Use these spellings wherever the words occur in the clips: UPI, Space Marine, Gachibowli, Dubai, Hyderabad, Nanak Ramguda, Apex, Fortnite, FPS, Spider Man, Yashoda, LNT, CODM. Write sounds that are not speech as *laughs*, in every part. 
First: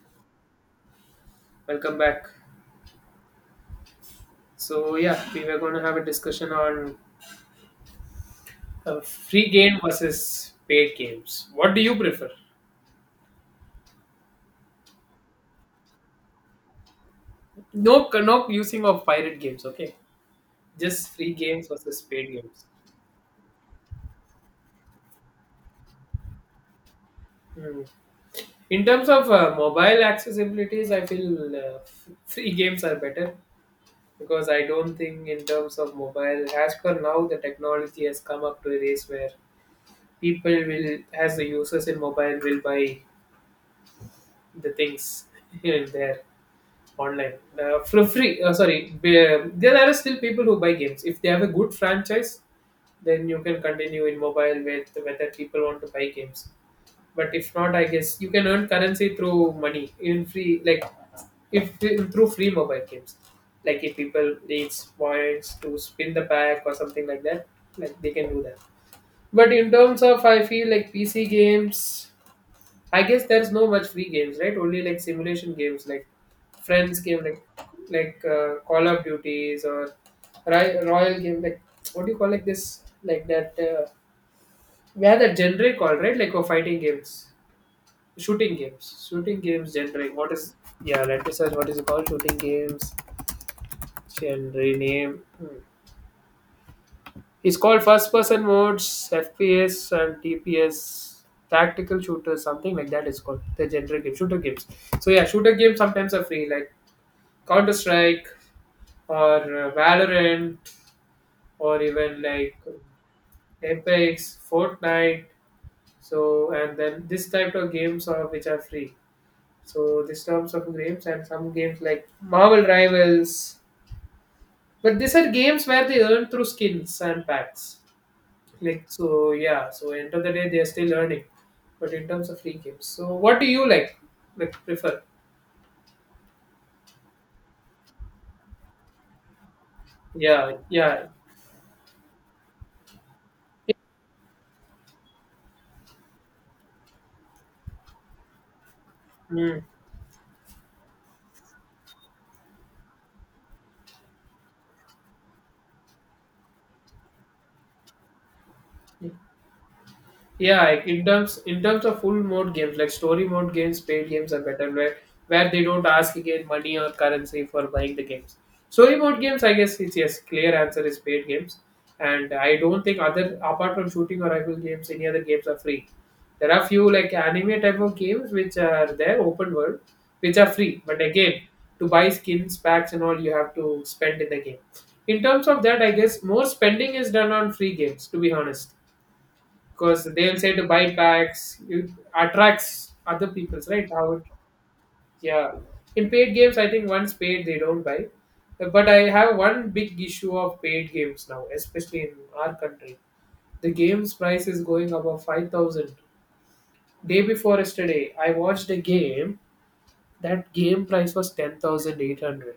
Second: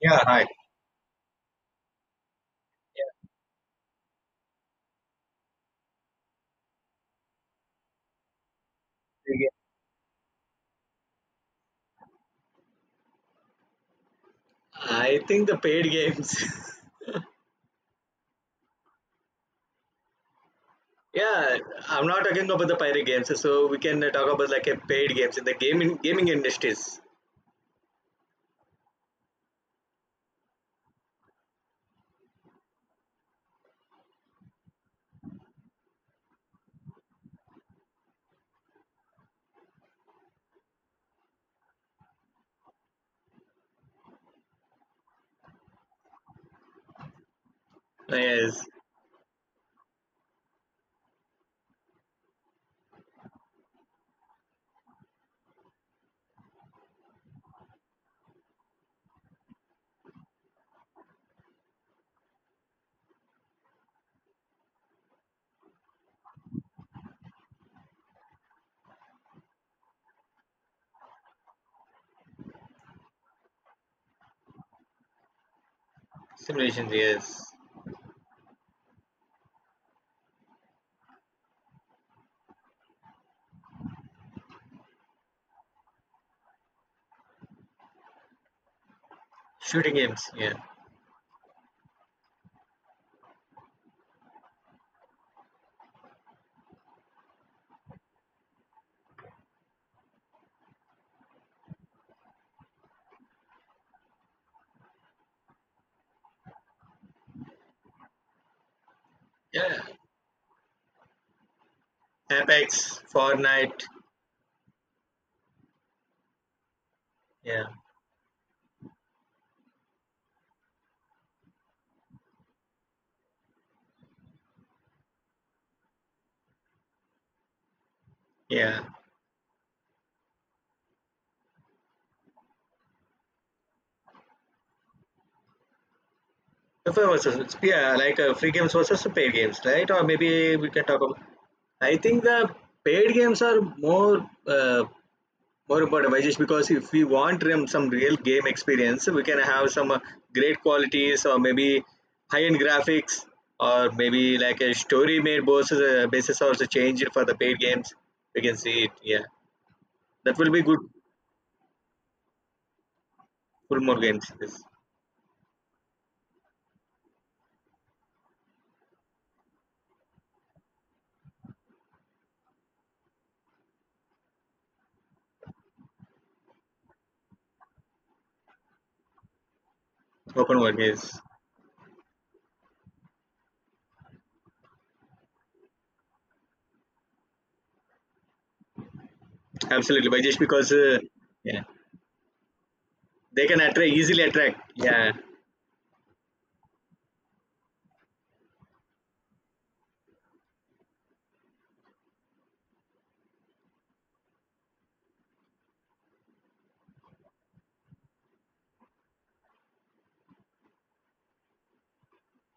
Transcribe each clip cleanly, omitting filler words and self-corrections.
Yeah, hi. Welcome back. So yeah, we were going to have a discussion on free game versus paid games. What do you prefer? I think the paid games. No, no using of pirate games. Okay, *laughs* just free Yeah, games versus I'm not paid talking games. about the pirate games. So we can talk about like a paid games in the gaming industries. Hmm. In terms of mobile accessibilities, I feel free games are better because I don't think in terms of mobile, as per now, the technology has come up to a race where people will, as the users in mobile, will buy the things *laughs* here and there online for free. Yes, Sorry, there are still people who buy games. If they have a good franchise, then you can continue in mobile with whether people want to buy games. But if not, I guess you can earn currency through money in free, like if through free mobile games. Like if people needs points to spin the pack or something like that, like they can do that. But in terms of, I feel like PC games. I guess there's no much free games, right? Only like simulation games, like simulations. friends game, like Yes, like uh, Call of Duties or Royal game, like what do you call like this, like that? We had that genre called right, like for fighting games, shooting games shooting genre. games. What Yeah, is yeah? Let me search. What is it called? Shooting games genre name. Hmm. It's called first person modes, FPS and TPS, tactical shooters, something like that. It's called the general game, shooter games. So yeah, shooter games sometimes are free, like Counter Strike or yeah. Valorant or even like Apex, Fortnite. Apex, Fortnite. So and then this type Yeah, of games are which are free. So this terms of games and some games like Marvel Rivals. But these are games where they earn through skins and packs. yeah. Like so, yeah. So end of the day, they're still earning. But in terms of free games, so what do you like? Like prefer? The first versus yeah, like free games versus the paid games, right? Or Yeah, maybe we can talk yeah. about. I think the paid games are more more about Vajesh because if we want some real game experience, we can Mm. have some great qualities, or maybe high end graphics, or maybe like a story made basis also change for the paid games. We can see it. Yeah, that will be Yeah, good like in terms of full mode games, like story mode games, for more paid games. games are This better where they don't ask again money or currency for buying the games. Story mode games, I guess it's yes, clear answer is paid games. And I don't think other apart from shooting or rifle games, any other games are free. There are few like anime type of games which are there, open world, which are open world free. But games, again, to buy skins, packs and all you have to spend in the game. In terms of that, I guess more spending is done on free games, to be honest because absolutely they'll Vajesh say to because buy packs. yeah, It attracts other they can people's, right? attract How it, easily attract. Yeah. yeah. In paid games, I think once paid they don't buy. But I have one big issue of paid games now, especially in our country. The game's price is going above 5000. Day before yesterday, I watched a game. That game price was 10,800.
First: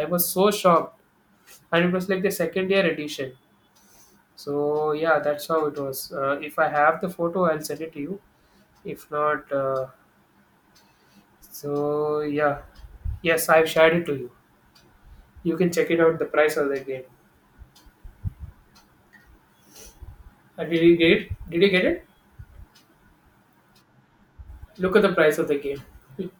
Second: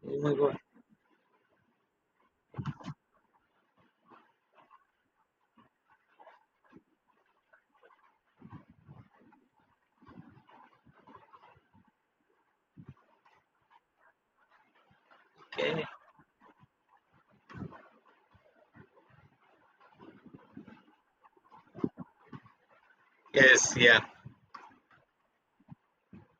I was so shocked, and it was like the second year edition. So yeah, that's how it was. If I have the photo, I'll send it to you. If not, so yeah, yes, I've shared it to you. You can Okay. check it out. The price of the game. Did you get it? Did you get it? Yes. Yeah. Look at the price of the game. *laughs*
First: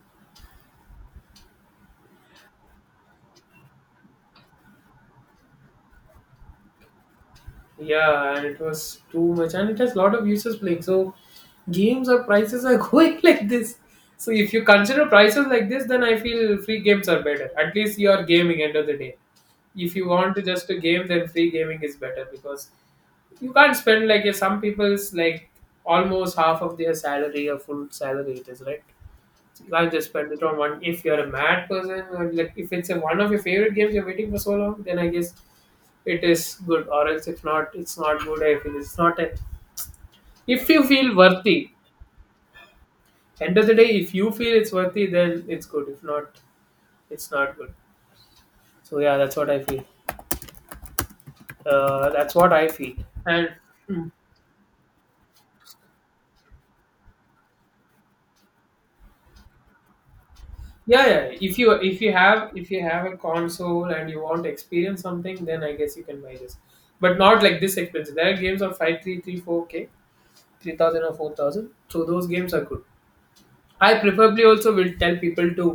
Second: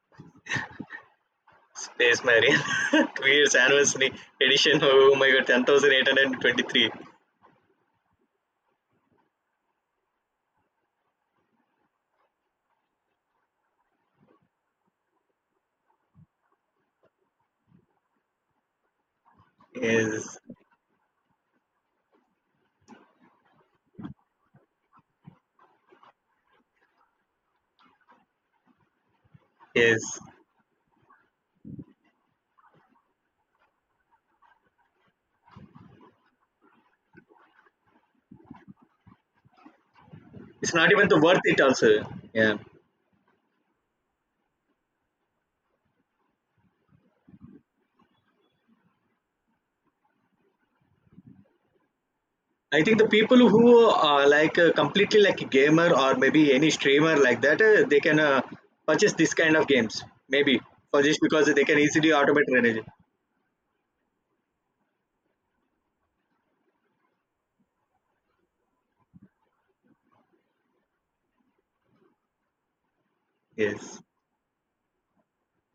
Space Marine, *laughs* 2 years anniversary edition. Oh my god, 10,823. Yeah, and it was too much, and it has a lot of users playing. So games or prices are *laughs* going like this. So if you consider prices like this, then I feel free games are better. At least you are gaming end of the day. If you want Yes, to just a game, then free gaming is better because you can't spend like some people's, like almost half of their salary or full salary it is, right? So you can't just yes. spend it on one. If you're a mad person or like if it's a, one of your favorite games you're waiting for so long, then I guess it is good. Or else if not, it's not good. I feel it's not a. If It's you not even feel the worth it worthy, also. Yeah. end of the day, if you feel it's worthy, then it's good. If not, it's not good. So yeah, that's what I feel. That's what I I feel. think the And people who hmm, are like completely like a gamer, or maybe any streamer like that, they can purchase this kind of games. Maybe for yeah, just yeah. because If they you can if easily you have automate if you energy. have a console and you want to experience something, then I guess you can buy this. But not like this expensive. There are games of five, three, three, four k, 3000 or 4000. So those games are good. I Yes. preferably also will tell people to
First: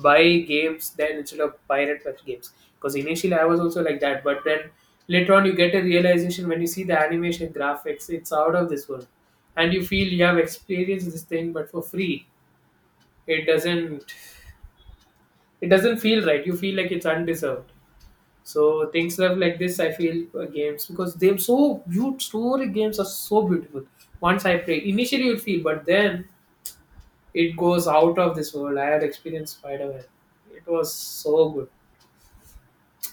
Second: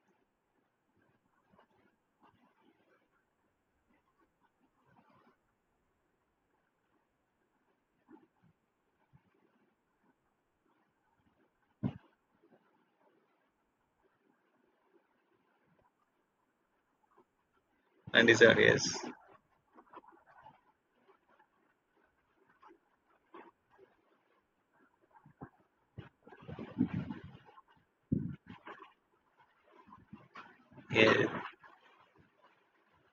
buy games then instead of pirate web games. Because initially I was also like that. But then later on you get a realization when you see the animation graphics, it's out of this world. And you feel you have experienced this thing but for free. It doesn't It doesn't feel right. You feel like it's undeserved. And these are yes. So things are like this, I feel games because they're so beautiful. Story games are so beautiful. Once I play, initially you feel, but then it goes out of this world. I had experienced Spider-Man. It was Yeah. so good.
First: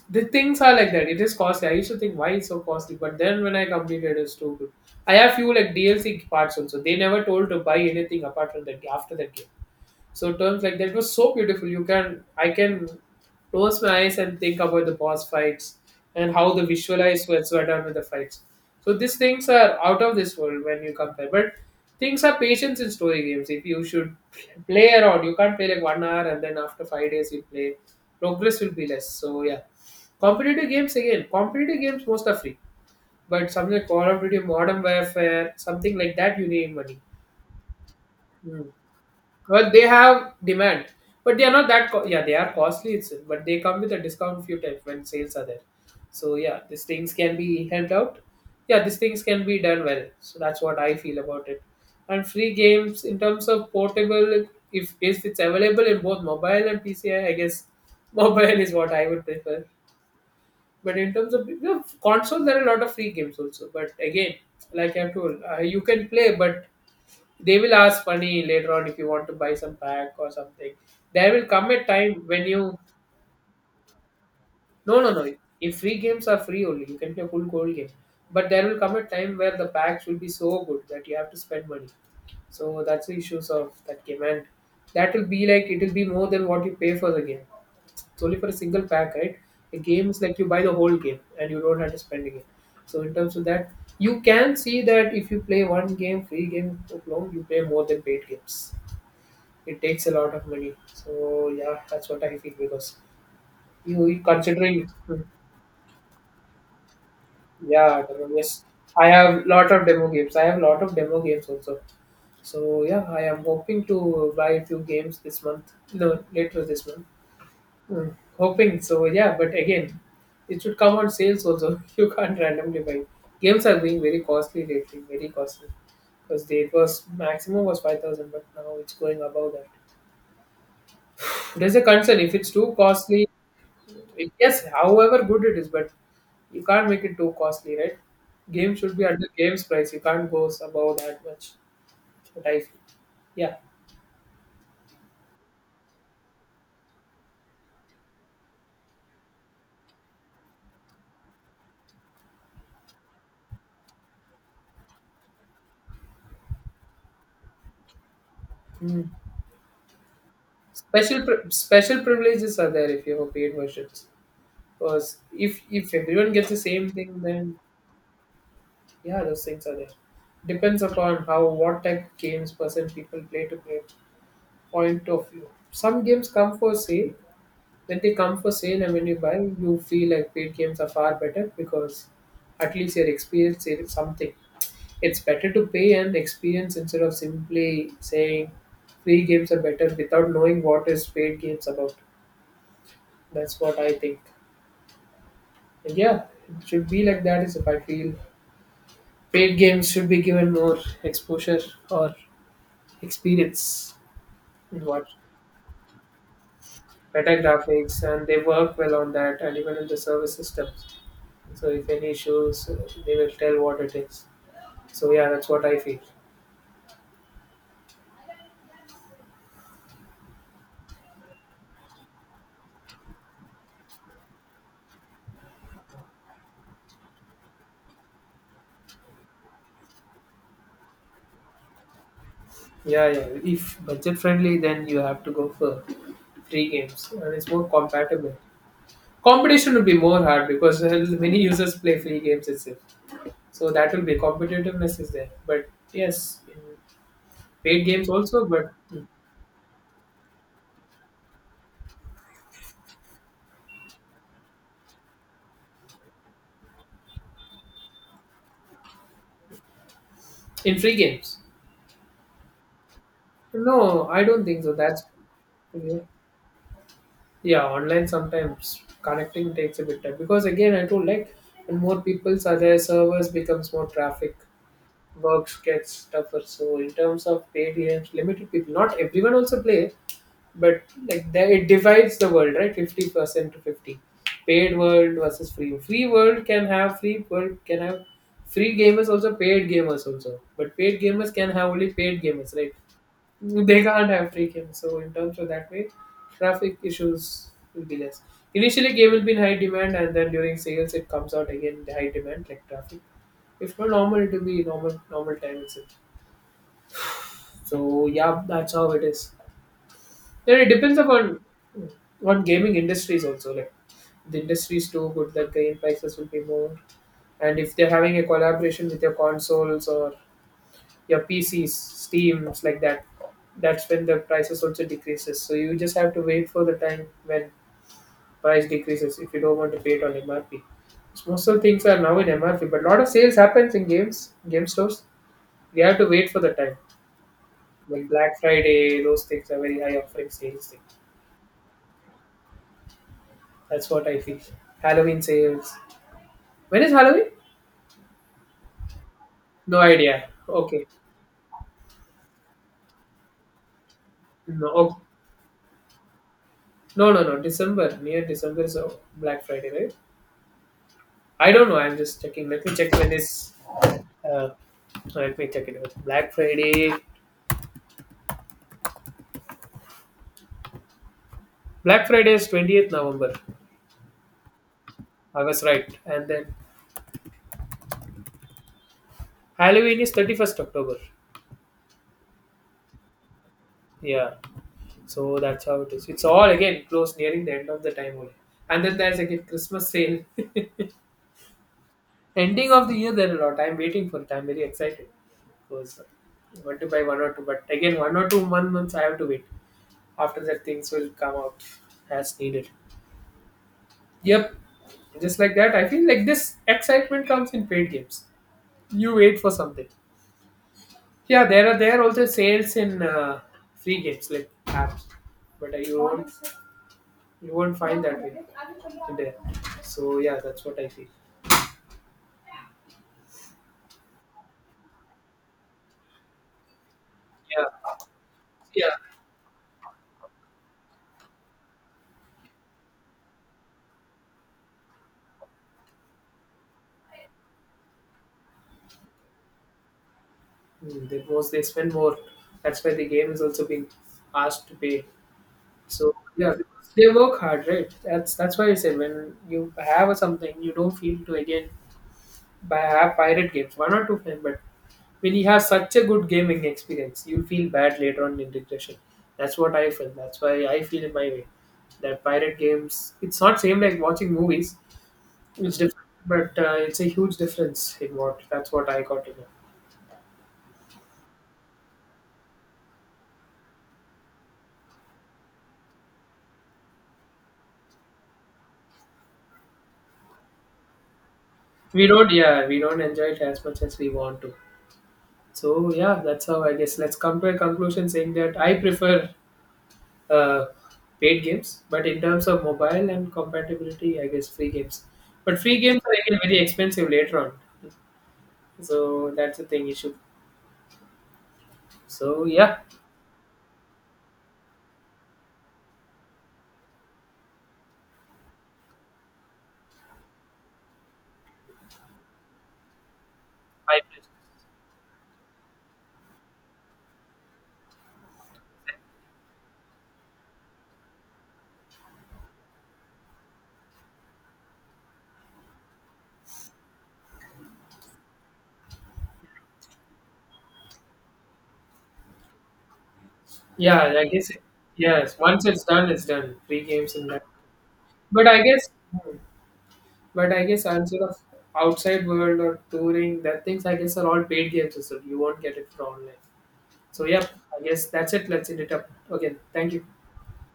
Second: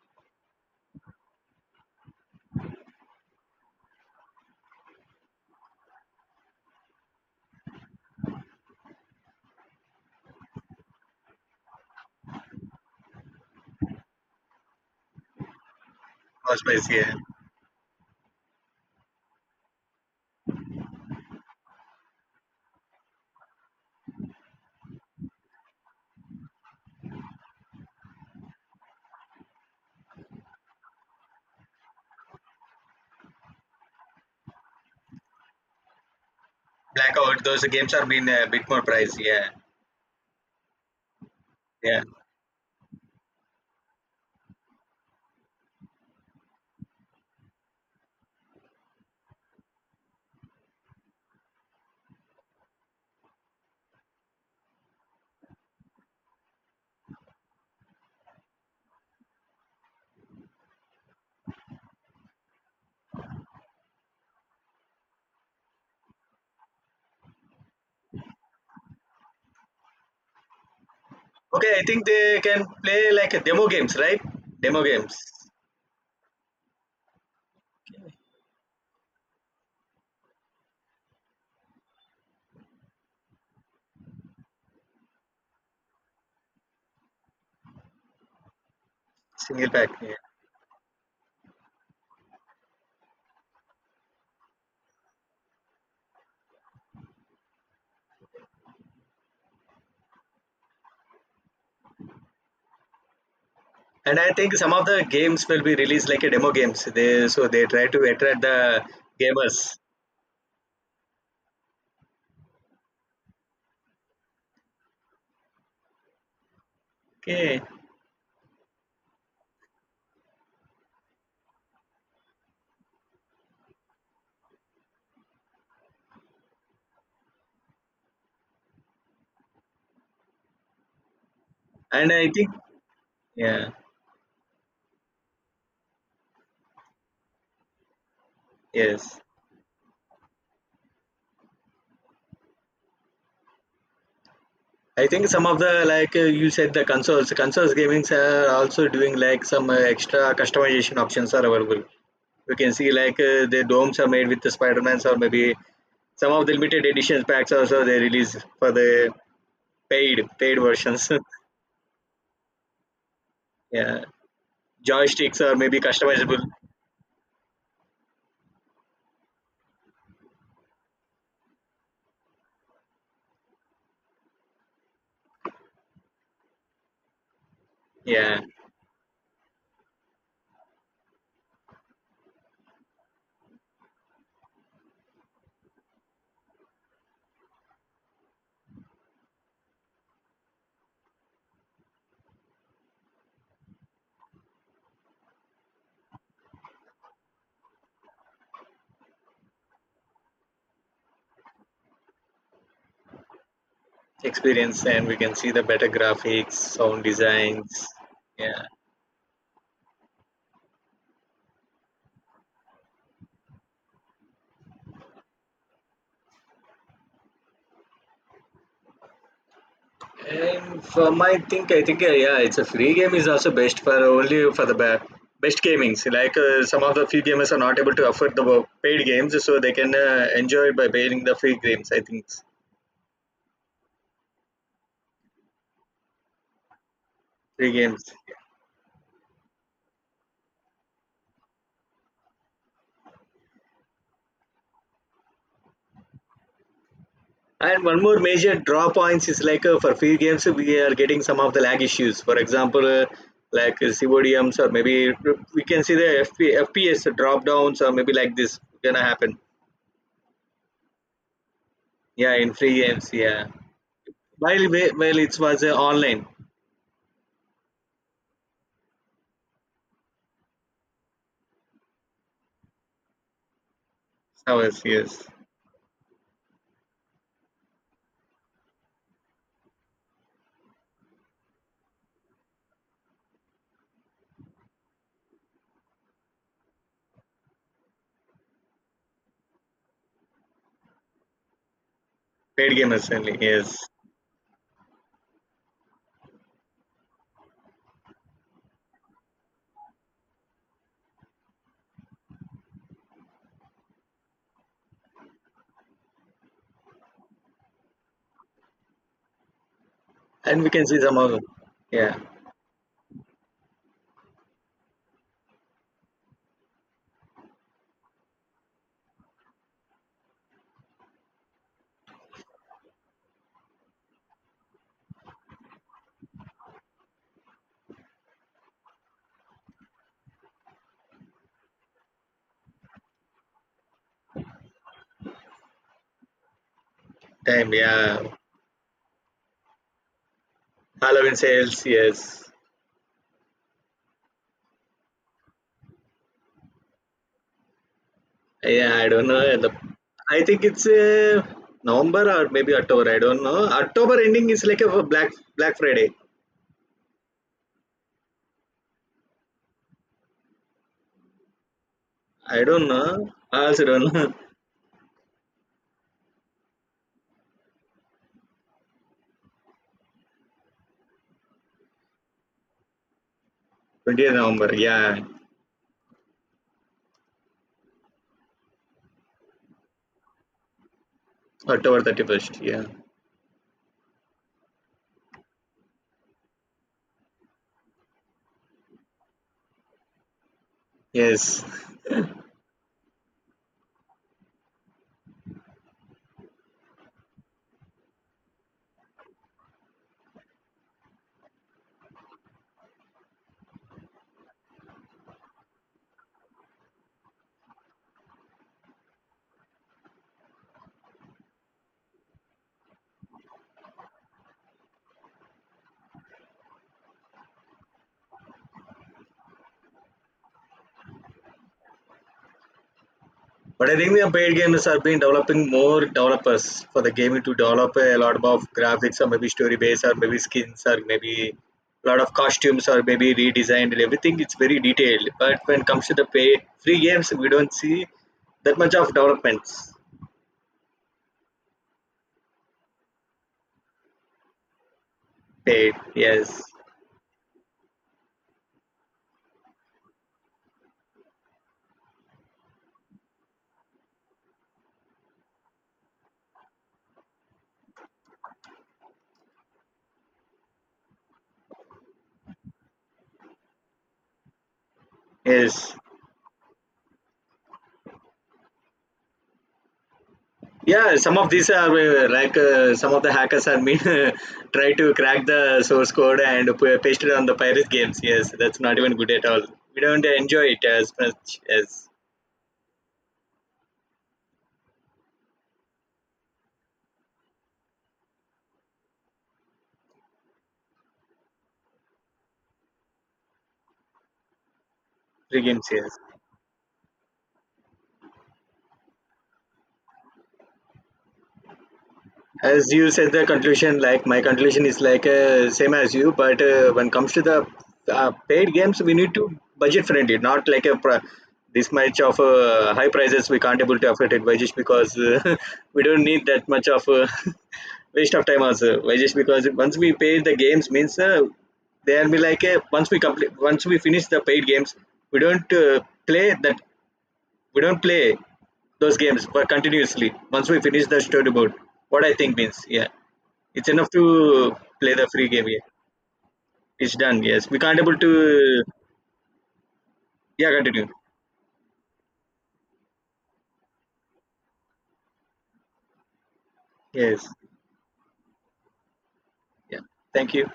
The things are like that. It is costly. I used to think why it's so costly, but then when I completed, it's too good. I have few like DLC parts also. They never told to buy anything apart from that after that game. So terms like that was so beautiful. You can I can close my eyes and think about the boss fights and how Cost the price, yeah. visualized was were so done with the fights. So these things are out of this world when you compare. But things are patience in story games. If you should play around, you can't play like 1 hour and then after 5 days you play. Progress will be less. So yeah. Competitive games again, competitive games most are free. But something like Call of Duty Modern Warfare, something like that you need money. Blackout, those games are been a Hmm. bit more price, yeah. But they have demand, but they are not that. Yeah. Yeah, they are costly itself, but they come with a discount few times when sales are there. So yeah, these things can be helped out. Yeah, these things can be done well. So that's what I feel about it. And free games in terms of portable, if it's available in both mobile and PC, I guess *laughs* mobile is what I would prefer. But in terms of console, there are a lot of free games also. But again, like I've told, you can play, but they will ask money later on if you want to buy some pack or something. There will come Okay, a I think time they when can you, play like a demo games, right? Demo no, no, games. no. If free games are free only, you can play full gold game. But there will come a time where the packs will be so good that you have to spend money. So that's the issues of that game, and that will be like it will be more than what you pay for the game. It's only for a single pack, right? Single The pack, game yeah. is like you buy the whole game and you don't have to spend again. So in terms of that, you can see that if you play one game, free game, long, you play more than paid games. It takes a lot of money. So yeah, that's what I feel because you And you I think some of considering, the games will be released like a demo games. They so they try to yeah, demo, attract yes. the I have lot gamers. of demo games. I have lot of demo games also. So yeah, I am hoping to buy a few games this month. No, later this month. Okay, Hmm. Hoping so, yeah. But again, it should come on sales also. *laughs* You can't randomly buy. Games are being very costly lately, very costly. Because the it was maximum was 5,000, but now it's going above that. There's a and concern I if it's think too costly. yeah, Yes, however good it is, but you can't make it too costly, right? Game should be at yes. the game's price. You can't go above that much. What I feel. Yeah. I think some of the like you said the consoles gamings are also doing like some extra customization options are available. You can see like the domes are made with the Spider Mans, or maybe some of the limited edition packs also they release for Mm. the paid versions. Special privileges are there if you have paid *laughs* Yeah, versions. Because joysticks are if maybe if everyone customizable. gets the same thing, then yeah, those things are there. Depends upon how what type of games person people play to play point of view. Some games come for sale, when they come Yeah, for sale and when you buy, you feel like paid games are far better because at least your experience is something. It's better to pay and experience instead of simply saying free games are better without knowing what is paid games about. That's what I think. And yeah, it should be like that is if I feel paid games should be given more exposure or experience in experience, what and we can see the better graphics sound better designs. graphics and they Yeah. work well on that and even in the service systems. So if any issues, they will tell what it is. So yeah, that's what I feel. And for my think, I think yeah, it's a free game is also best for only for the best gamings. Like some of the few gamers are not able to afford the paid games, so they can enjoy by paying the free games. I think Yeah, yeah. If budget friendly, then you have to go for free games, and it's more free games. compatible. Competition will be more hard because many users play free games itself. So that will be competitiveness is there. But yes, in And paid one games more also, major but draw points is like for free games, we are getting some of the lag issues. For example, like CODMs, or maybe we can see the FPS drop downs, or maybe like this gonna happen. in free games, Yeah, in free games, yeah. no, I don't think While so. we- That's while it was yeah. online Yeah, online sometimes connecting takes a bit time because again I told like when more peoples are there, servers becomes more traffic, hours, yes. work gets tougher. So in terms of paid games, limited people, not everyone also play, but like there it divides the world, right? 50% to fifty. Paid world versus free. Free world can have free gamers also paid gamers also. But paid gamers can have only paid gamers, right? Paid gamers only, yes. They can't have him, so in terms of that way, traffic issues will be less. Initially, game will be in high demand, and then during sales, it comes out again in the high demand like traffic. If not normal, it will be normal time itself. So yeah, that's how it is. Then And it we can depends see some of upon them. Yeah. on gaming industries also. Like the industry is too good that game prices will be more. And if they're having a collaboration with your consoles or your PCs, Steams like that, that's when the prices also decreases. So you just have to wait for the time when price decreases if you don't want to pay it on MRP. Because most of the things are now in MRP, but a lot of sales happens in games, game stores. We have to wait for the time. Time, Like yeah. Black Friday, those things are very high offering sales thing. Halloween sales, yes. That's what I feel. Halloween sales. When is Halloween? Yeah, I don't know. The, No idea. I think Okay. it's November or maybe October. I don't know. October ending is No. like Oh, a Black Friday. no. No. No. December. Near December is Black Friday, right? I don't know. I'm just checking. I Let me don't check when know. is I also don't know. *laughs* Uh, so let me check it out. Black Friday. Black Friday is November 20th. November 20th, yeah. I was right. And then Halloween is October 31st. October 31st, yeah. Yeah. So that's how it is. It's all again close nearing the end of the time only. And then there's again Christmas sale. *laughs* Yes. Ending of the year there are a lot. I'm waiting for it. I'm very excited. Because I want to buy one or two. But again one or two, one months I have to wait. After that things will come out as needed. Yep. Just like that. I feel like this excitement comes in paid games. You wait for something. Yeah, there are also sales in free games like apps, but you won't find that way there. So yeah, that's what I feel. But I think the paid games are being developing more developers for the gaming to Yeah, develop a lot of yeah. graphics, or maybe story base, or maybe skins, or maybe a lot of costumes, or maybe redesigned and everything. It's very detailed. But when it comes to the pay free games, we don't see that much of developments Mm, they most they spend more. That's why the game is also being asked to pay. paid. So yeah, Yes, because they work hard, right? That's why I said when you have a something, you don't feel to again buy have pirate games. One or two, fine, but when you have such a good gaming experience, you feel bad later on in regression. That's what I felt. That's why I feel in my way that pirate games. It's not same like watching movies. It's yes. different, but it's a huge difference in what. That's what I got to know. Yeah, some of these are like some of the hackers are mean *laughs* try to crack the source code and paste it on the pirate games. Yes, that's not even good at all. We don't enjoy it as much We as don't, yeah, we don't enjoy it as much as we want to. So yeah, that's how I guess. Let's come to a conclusion saying that I prefer uh, paid games, but in terms of mobile and compatibility, I guess free games. But free free games. games are Yes. again very expensive later on. So that's the thing issue. So yeah, As you said the conclusion, like my conclusion is like same as you, but when comes to the paid games we need to budget friendly, not like a this much of high prices, we can't able I to afford it by just because *laughs* we don't need that much of *laughs* waste of time also by just because once we pay the games means they'll be like once we finish the paid games, we don't play that we don't play those games but continuously once we finish the storyboard, what I think means yeah it's enough yeah, to I guess it, play the yes. free Once game, it's yeah done, it's done. Three games it's in that. done, yes we can't able But I to, guess, hmm, but I yeah guess continue, outside world or touring, that things I guess are all paid games. So you won't get it for online. So yeah, yes, I guess that's it. Let's end it up. Okay, thank yeah, you. thank you.